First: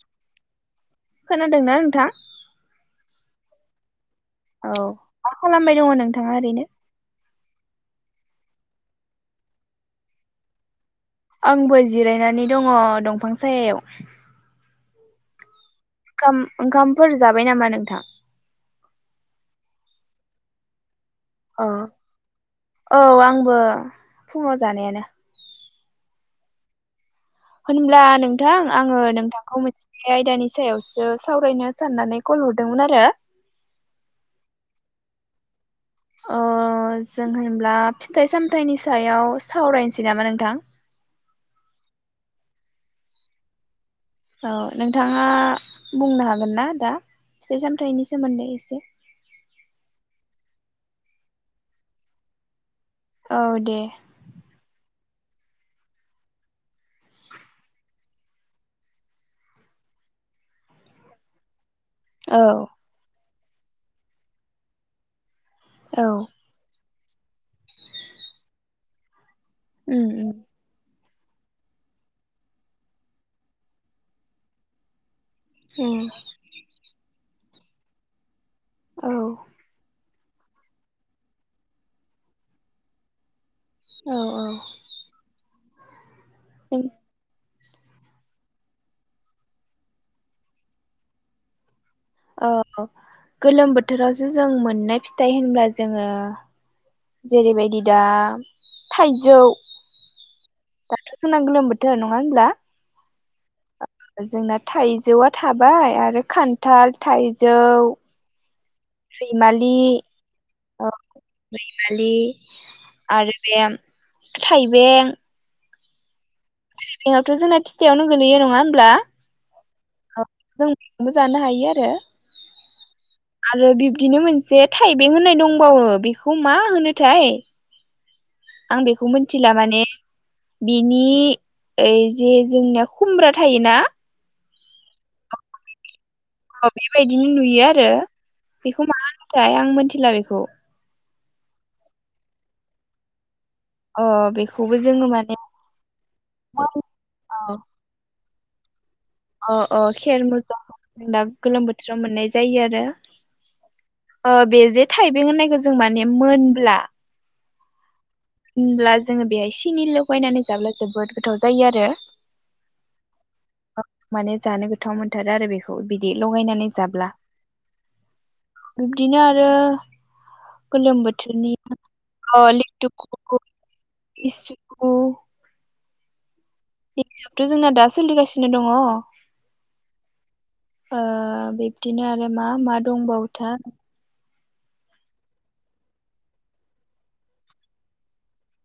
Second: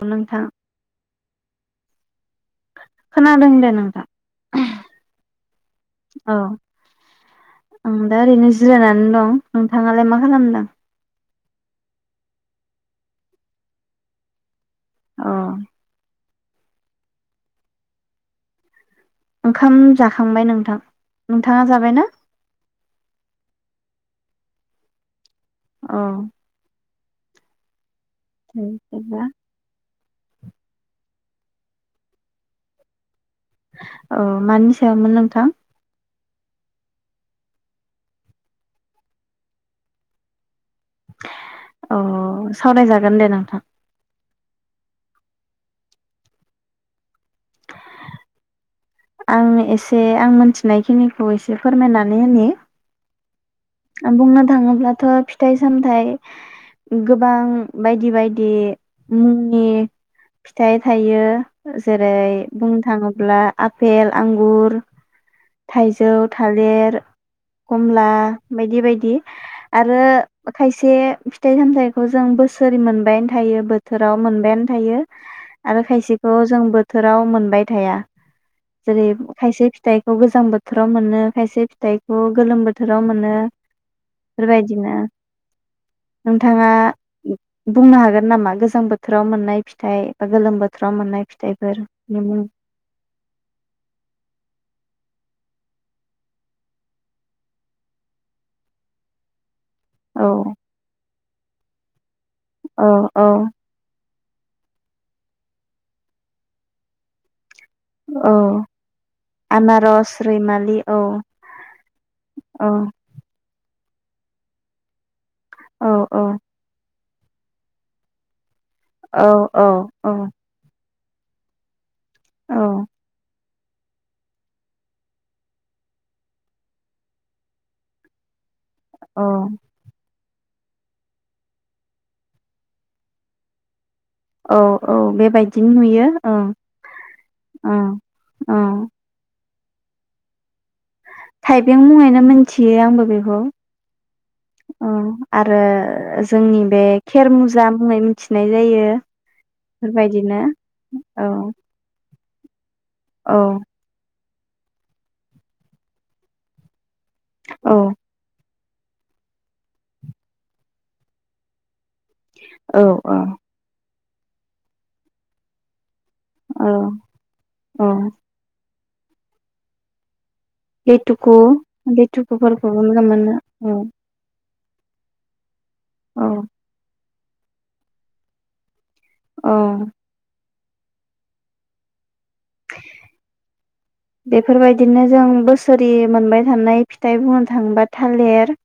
अ नोंथां खोनादोंना नोंथां? खोनादों दे नोंथां। औ मा खालामबाय दंङ औ नोंथाङा ओरैनो आं दा ओरैनो जिरायनानै दं नोंथाङालाय मा खालामदों? आंबो जिरायनानै दंङ दंफां सायायाव अ ओंखाम ओंखामफोर जाबाय नामा नोंथां? ओंखाम जाखांबाय नोंथां। नोंथाङा अ जाबायना औ आंबो फुंङाव जानायानो। अ होनब्ला नोंथां आंङो बिदिब्ला नोंथांखौ मोन बे आयदानि सायावसो सावरायनो साननानै कल हरदोंमोन आरो। औ मानि सायावामोन नोंथां? अ जों होनब्ला फिथाइ-सामथायाइनि सायाव सावरायनोसै नामा नोंथां? अ सावराय जागोन दे नोंथां। औ नोंथाङा बुंनो हागोन ना दा फिथाइ-सामथाइनि सोमोन्दै एसे? आं एसे आं मोनथिनायखिनिखौ एसे फोरमायनानै होनि औ दे बुंनो थांङोब्लाथ फिथाइ-सामथाइ गोबां बायदि बायदि मुंनि फिथाइ थाइयो। जेरै औ बुंनो थाङोब्ला आपेल, आंगुर औ थाइजौ, थालेर खमला बायदि बायदि आरो उम उम खायसे फिथाइ सामथाइखौ जों बोसोरै मोनबायानो थायो बोथोराव मोनबायानो थायो। आरो उम खायसेखौ जों बोथोराव मोन बाय थाया जेरै औ खायसे फिथाइ गोजां बोथोराव मोनो खायसे फिथाइखौ गोलोम बोथोराव मोनो। औ बेफोर बायदिनो नोंथाङा बुंनो हागोन नामा गोजां बोथोराव मोननाय फिथाइ बा गोलोम बोथोराव मोननाय फिथाइफोर औ गोलोम बोथोरावसो जों मोननाय फिथ फिथाइ होनब्ला जोङो जेरैबायदि दा थाइजौ औ जोंना गोलोम बोथोर नङा होनब्ला अ औ जोंना थाइजौआ थाबाय आरो खान्थाल थाइ जौ औ रैमालि आनारस रैमालि औ रैमालि औ आरो बे थाइबें औ औ बेंआथ जोंना फिथाइआवनो गोलैयो नङा हो औ औ औ बो जानो हायो आरो। औ आरो बिब्दिनो मोनसे थाइबें होननाय दंबावो बेखौ मा होनोथाय आं बेखौ औ मिथिला माने बिनि ओइ जे जोंनिया खुमब्रा थायोना औ औ बेबायदिनो नुयो ओं अ बेबायदिनो नुयो आरो ओं ओं बेखौ मा हो फाय आं मिथिला आरो बेखौ थाइबें मुङैनो मोनथियो आंबो बेखौ। अ बेखौबो ओ जोङो माने आरो जोंनि बे खेर मुजा होनाय खिनाय जायो अ अ खेर बेफोरबायदिनो मुजा होन औ गोलोम बोथोराव मोननाय जा जायो आरो औ बे जे थाइबें होननायखौ जों माने मोनब्ला औ होनब्ला जोङो बेहाय सिनि लगायनानै जाब्ला जोबोद गोथाव जायो आरो। औ औ माने जानो गोथाव मोनथारो आरो बेखौ बि दि लगायनानै औ जाब्ला औ बिब्दिनो आरो गोलोम लेटुकु बोथोरनि लेटुकुफोरखौबो मोजां मोनो औ इस कौ औ एबथ जोंना दा सोलिगासिनो दङ अ ओ बिब्दिनो आरो मा मा दंबावथा बेफोरबायदिनो जों बोसोरि मोनबाय थानाय फिथाइ बुंनो थाङोबा थालेर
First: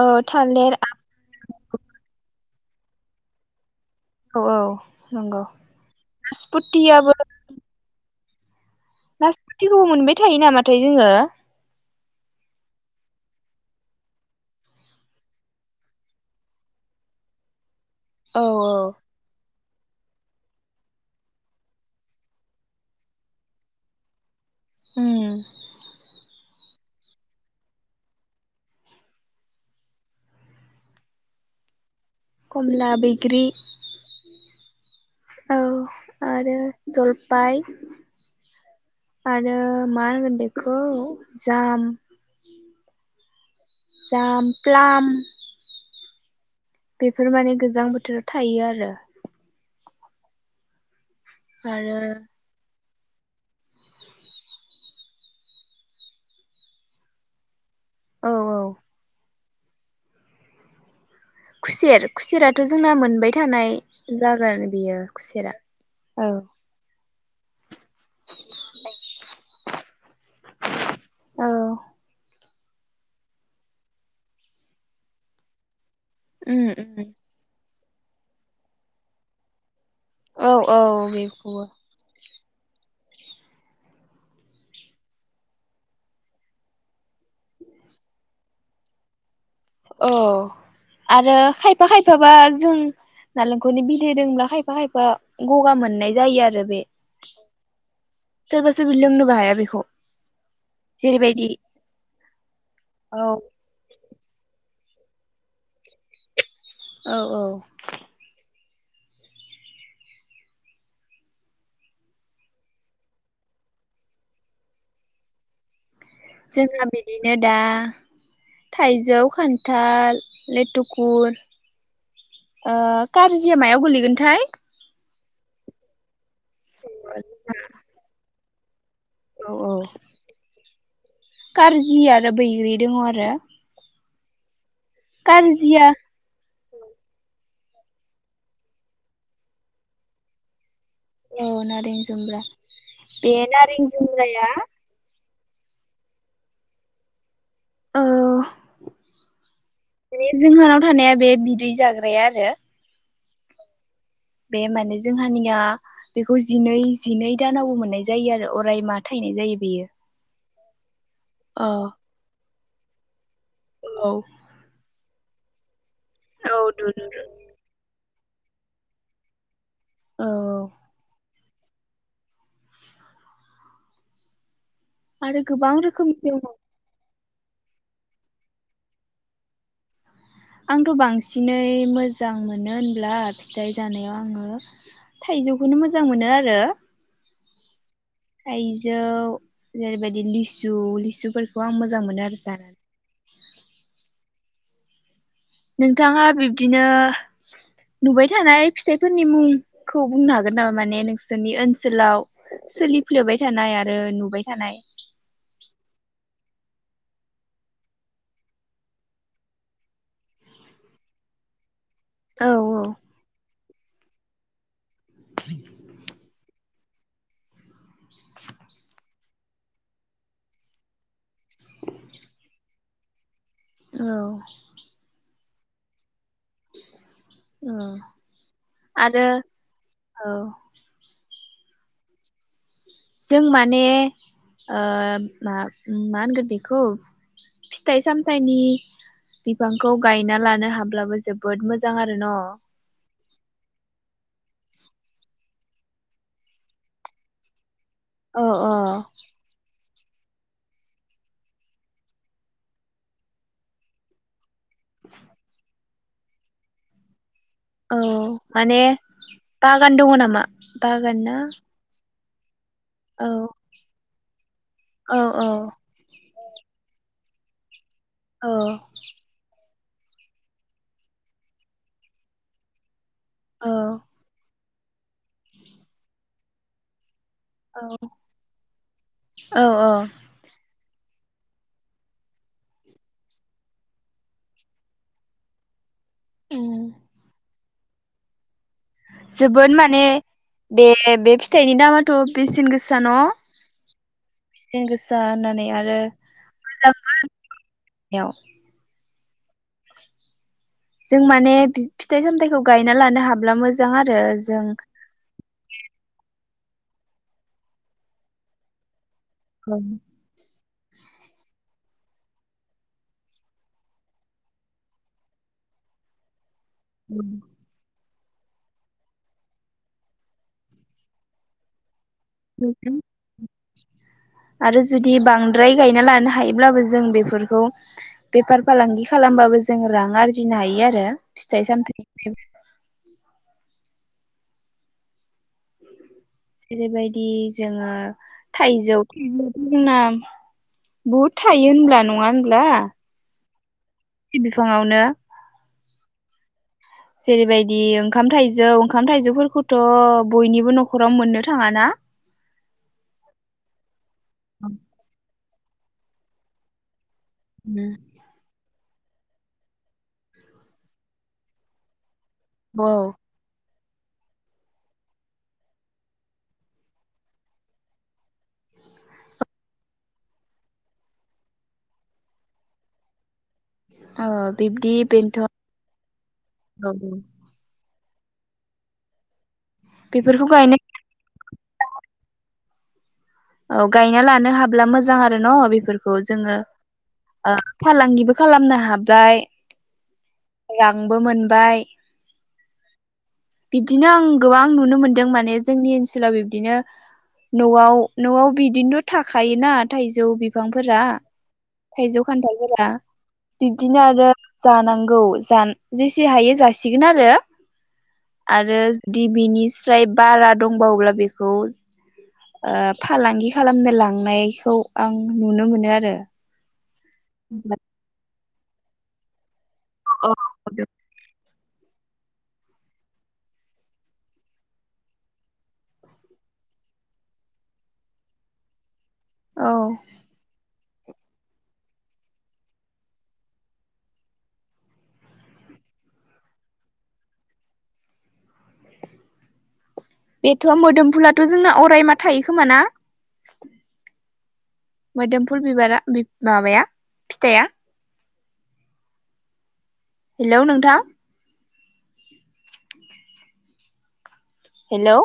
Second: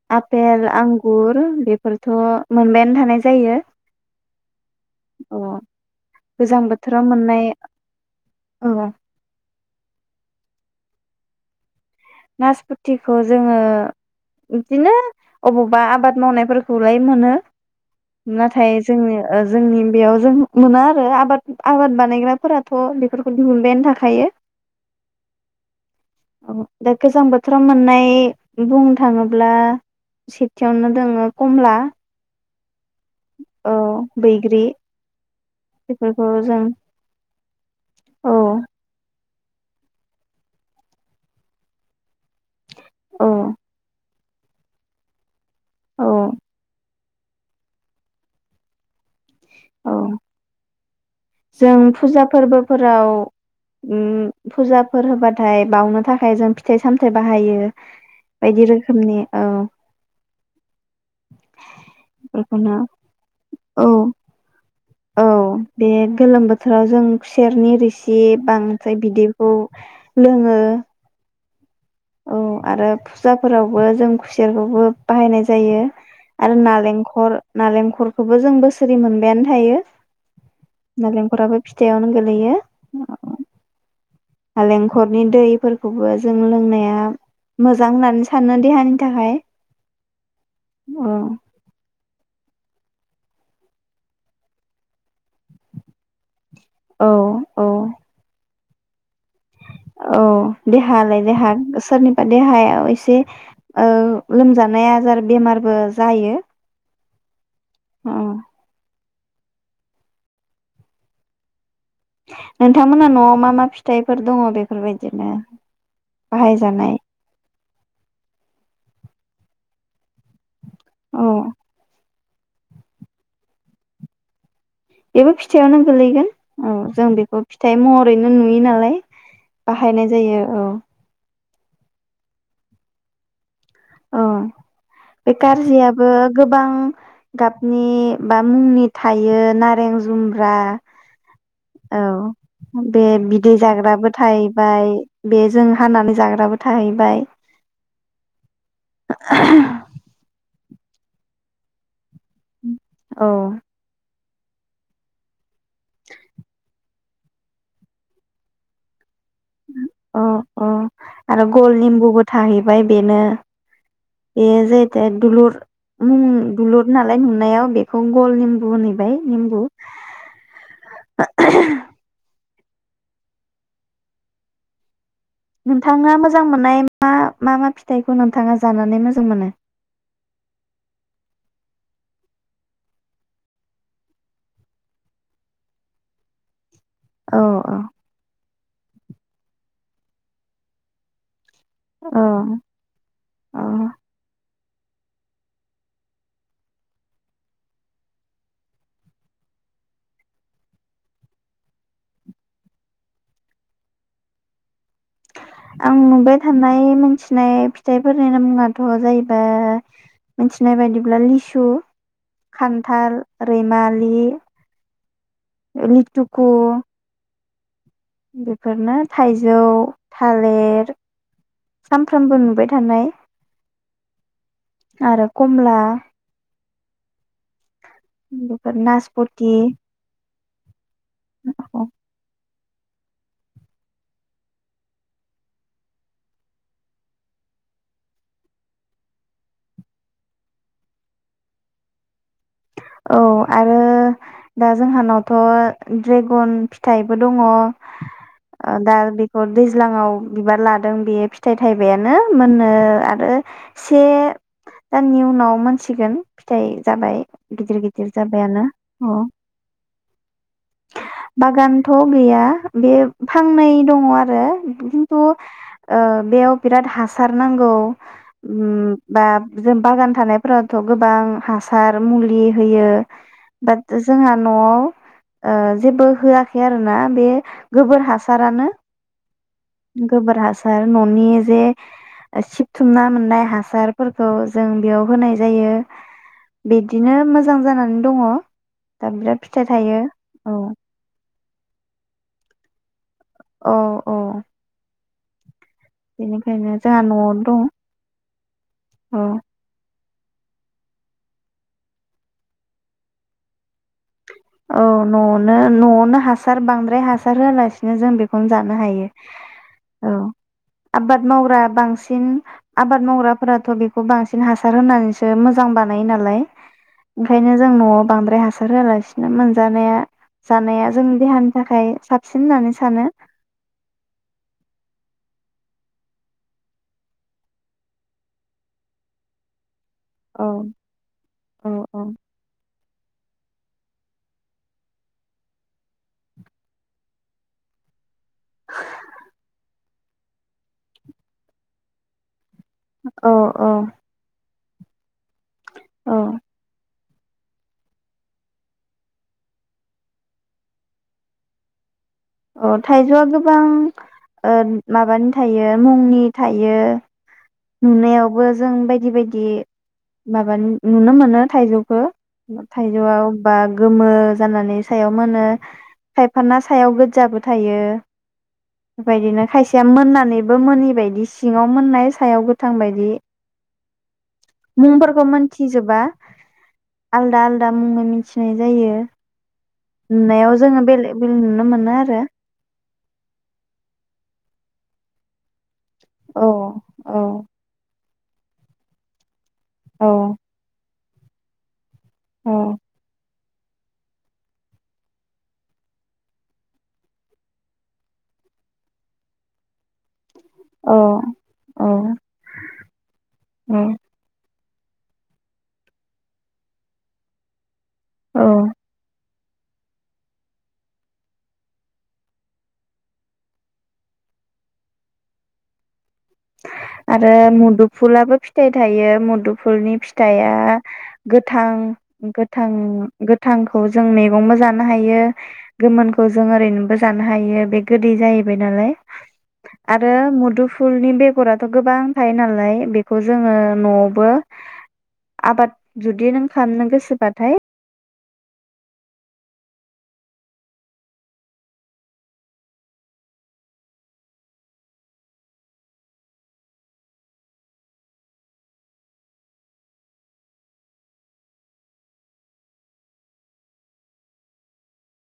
औ आपेल, थालिर आंगुर बेफोरथ मोनबायानो थानाय जायो औ औ नंगौ अ गोजां बोथोराव नासपुतियाबो मोननाय औ नासपुतिखौ मोनबाय थायो नामाथाय जोङो? नासपुतिखौ जोङो बिदिनो अबावबा आबाद मावनायफोरखौलाय मोनो औ नाथाय जोंनो ओ जोंनि बेयाव जों मोनो आरो आबाद आबाद बानायग्राफोराथ बेफोरखौ दिहुनबायानो थाखायो उम औ दा गोजां बोथोराव मोननाय बुंनो थाङोब्ला सेथियावनो दोङो कमला कमलाब बैग्रि औ बैग्रि औ बेफोरखौ आरो जों जलफाय औ आरो मा होनो बेखौ जाम अ जाम पलाम औ बेफोर माने गोजां बोथोराव थायो आरो औ जों आरो फुजा फोरबो फोराव उम फुजाफोर होबाथाय बावनो थाखाय जों फिथाइ सामथाइ बाहायो औ औ बायदि रोखोमनि औ खुसेर खुसेराथ बेखौनो जोंना मोनबाय थानाय औ जागोन बेयो औ बे गोलोम बोथोराव जों खुेरनि रोसि एसे बांद्राय बिदैखौ लोङो औ औ आरो फुजाफोरावबो जों खुसेरखौबो बाहायनाय जायो आरो उम उम नालेंखर नालेंख नख'रखोबो जों बोसोरै मोनबायानो थायो। औ औ नालेंख'राबो बेखौबो फिथायावनो गोलैयो। नालेंखरनि दैफोरखौबो जों लोंनाया मोजां होननानै सानना देहानि थाखाय औ अह आरो खायफा खायफाबा जों नालेंख'नि बिदै दोंब्ला खायफा खायफा गगा मोननाय जायो आरो बे औ औ सोरबा सोरबि लोंनोबो हाया बेखौ औ देहालाय जेरैबायदि देहा सोरनिबा देहाया एसे औ ओ लोमजा नाय आजार बेमारबो जायो। औ औ ओ नोंथांमोनहा न'आव मा मा फिथाइफोर दङ' बेफोरबायदिनो जोंहा बाहायजानाय बिदिनो दा थाइजौ खान्थाल लेथ औ थुकुर ओ कारजिया मायाव गोलैगोनथाय? बेबो फिथायावनो गोलैगोन। औ जों बेखौ फिथाइ महरैनो नु बे नालाय बाहायनाय जायो औ। कार्जि आरो बैग्रि दङ' आरो औ। बे कारजिया कार्जियाबो गो गोबां गाबनि बा मुंनि थायो नारें जुम्ब्रा औ नारें औ जुमब्रा बे बिदै नारें जाग्राबो जुमब्राया थाहैबाय बेजों हानानै जाग्राबो थाहैबाय औ। बे जोंहा थानाया बे बिदै जाग्राया आरो औ। बे माने जोंहानिया बेखौ जिनै जिनै दानावबो मोननाय जायो आरो अराय माह थायनाय जायो बेयो। अ अ आरो अ गल निमबुबो था ओमफाय बेनो औ ए जे दे दुलुर [inaudible] ओम दुलुर नालाय नुनायाव बे बेखौनो गल निम्बु होनबाय निम्बु‌ औ आरो गोबां नोंथाङा रोखोमनि दङ मोजां मोननाय मा मा मा फिथाइखौ नोंथाङा जानानै मोजां मोनो? आंथ' बांसिनै मोजां मोनो होनब्ला फिथाइ जानायाव आङो थाइजौखौनो मोजां मोनो आरो औ औ। जौ जेरैबायदि लिसु लिसुफोर अह अह नोंथाङा बिब्दिनो नुबाय थानाय फिथाइफोरनि मुंखौ बुंनो हागोन नामा माने नोंसोरनि ओनसोलाव सोलिफ्लेबाय थानाय आरो नुबाय थानाय। आं नुबाय थानाय मोनथिनाय फिथाइफोरनि मुङाथ जाहैबाय मिथिनाय बायदिब्ला लिसु औ खान्थाल, रैमा लि लिथुखु बेफोरनो थाइजौ थालेर सामफ्रोमबो नुबाय थानाय आरो औ कमला औ आरो नासफटि औ [inaudible] जों माने मा मा होनगोन बेखौ फिथाइ सामथाइनि बिफांखौ गायना लानो हाब्लाबो जोबोद मोजां आरो न औ आरो दा जोंहानावथ ड्रेगन फिथाइबो दङ अ अ दा बिफर दै ज्लाङाव बिबार लादों बेयो फिथाइ थाइबायानो मोननो आरो से दाननि उनाव मोन सिगोन फिथाइ जाबाय गिदिर औ गिदिर जाबायानो माने अ बागान दङ नामा बागान ना बागानथ' गैया बे औ फांनै दङ आरो रो खिन्थु औ औ बेयाव बिराद हास खार नांगौ औ ओम बा जों बागान थानायफोरावथ' गोबां हासार मुलि होयो। औ दाथ' जोंहा नआव ओ जेबो होआखै आरोना बे गोबोर हासारानो औ गोबोर हासार ननि जे सिबथुमना मोननाय हासारफोरखौ जों बेयाव होनाय जायो। उम ओम दङ दा बिराद फिथाइ जोबोद थायो माने औ बे बे फिथाइनि दामाथ' बेसेन गोस सा न'? औ औ बेसेन गोस सा होननानै आ बेनिखायनो जोंहा न'आवनो दं औ जों माने फिथाइ सामथायाइखौ गायना लानो हाब्ला मोजां आरो जों औ न'नो न'आवनो हा सार बांद्राय हासार होआलासिनो जों बेखौनो जानो हायो। औ आबाद मावग्रा बांसिन आबाद मावग्राफोराथ' बेखौ बांसिन हासार होनानैसो मोजां बानायो नालाय। ओंखायनो जों न'आव बांद्राय हासार होआलासि नो मोनजानाया जानाया जोंनि देहानि थाखाय सा आरो जुदि बां द्राय गायना लानो हायोब्लाबो जों बेफोरखौ बेफार फालांगि खालामबाबो जों जों रां औ आरजिनो हायो आरो फिथाइ औ सामथाय निफ्रायबो जेरैबायदि जोङो थाइजौ [unintelligible] बहुद थायो होनब्ला नङा होनब्ला औ औ बिफाङावनो औ जेरैबायदि ओंखाम थाइजौ ओंखाम थाइजौफोरखौथ' बयनिबो न'खराव मोननो थाङाना। अ थाइजौआ गोबां ओ माबानि थायो मुंनि थायो। नुनायावबो जों बाय दिबायदि माबा नुनो मोनो थाइजौखो। औ थाइजौआव बा गोमो जानानै सायाव मोनो खायफाना सायाव गोजाबो थायो बेबायदिनो खायसेया मोननानैबो मोनोनिबायायदि सिङाव मोननाय सा सायाव गोथां बायदि ओ बिब्दि मुंफोरखौ बेन्थन मोन्थिजोबा औ आलदा आलदा मुंङै थिनाय जायो बेफोरखौ नुनायाव गायनो जोङो बेलेग बेलेग नुनो मोनो आरो। औ गायना लानो हाब्ला मोजां आरो न बेफोरख [unintelligible] औ जोङो औ ओ फालांगि [unintelligible] खालामनो हाबाय औ दांबो मोनबाय अ बिब्दिनो आं गोबां नुनो मोनदों माने जोंनि ओनसोलाव बिब्दिनो न'आव न'आव बिदिनोथ थाखायोना थाइजौ बि औ बिफांफोरा थाइजौ खान्थालफोरा औ बिब्दिनो आरो जानांगौ जान जेसे हायो जासिगोन आरो। औ आरो दि बिनिस्राय बारा दंबावोब्ला बेखौ ओ फालांगि खालामनो लांनायखौ आं नुनो मोनो आरो। आरो मुदुफुलाबो फिथाइ थायो मुदु फुलनि फिथाइया थां गोथां गोथांखौ जों मैगंबो जानो हायो गोमोनखौ जों ओरैनोबो जानो हायो बे गोदै जाहैबाय नालाय। औ आरो मदुफ फुलनि बेग गराथ गोबां थायो नालाय बेखौ जोङो न'आवबो आबाद जुदि नों खामनो गोसोबाथाय बेथ मोदोमफुलाथ जोंना अरायमा थायो खोमा ना? मोदोमफु बिबारा बि-माबाया फिथाइआ हेलौ नोंथां। हेलौ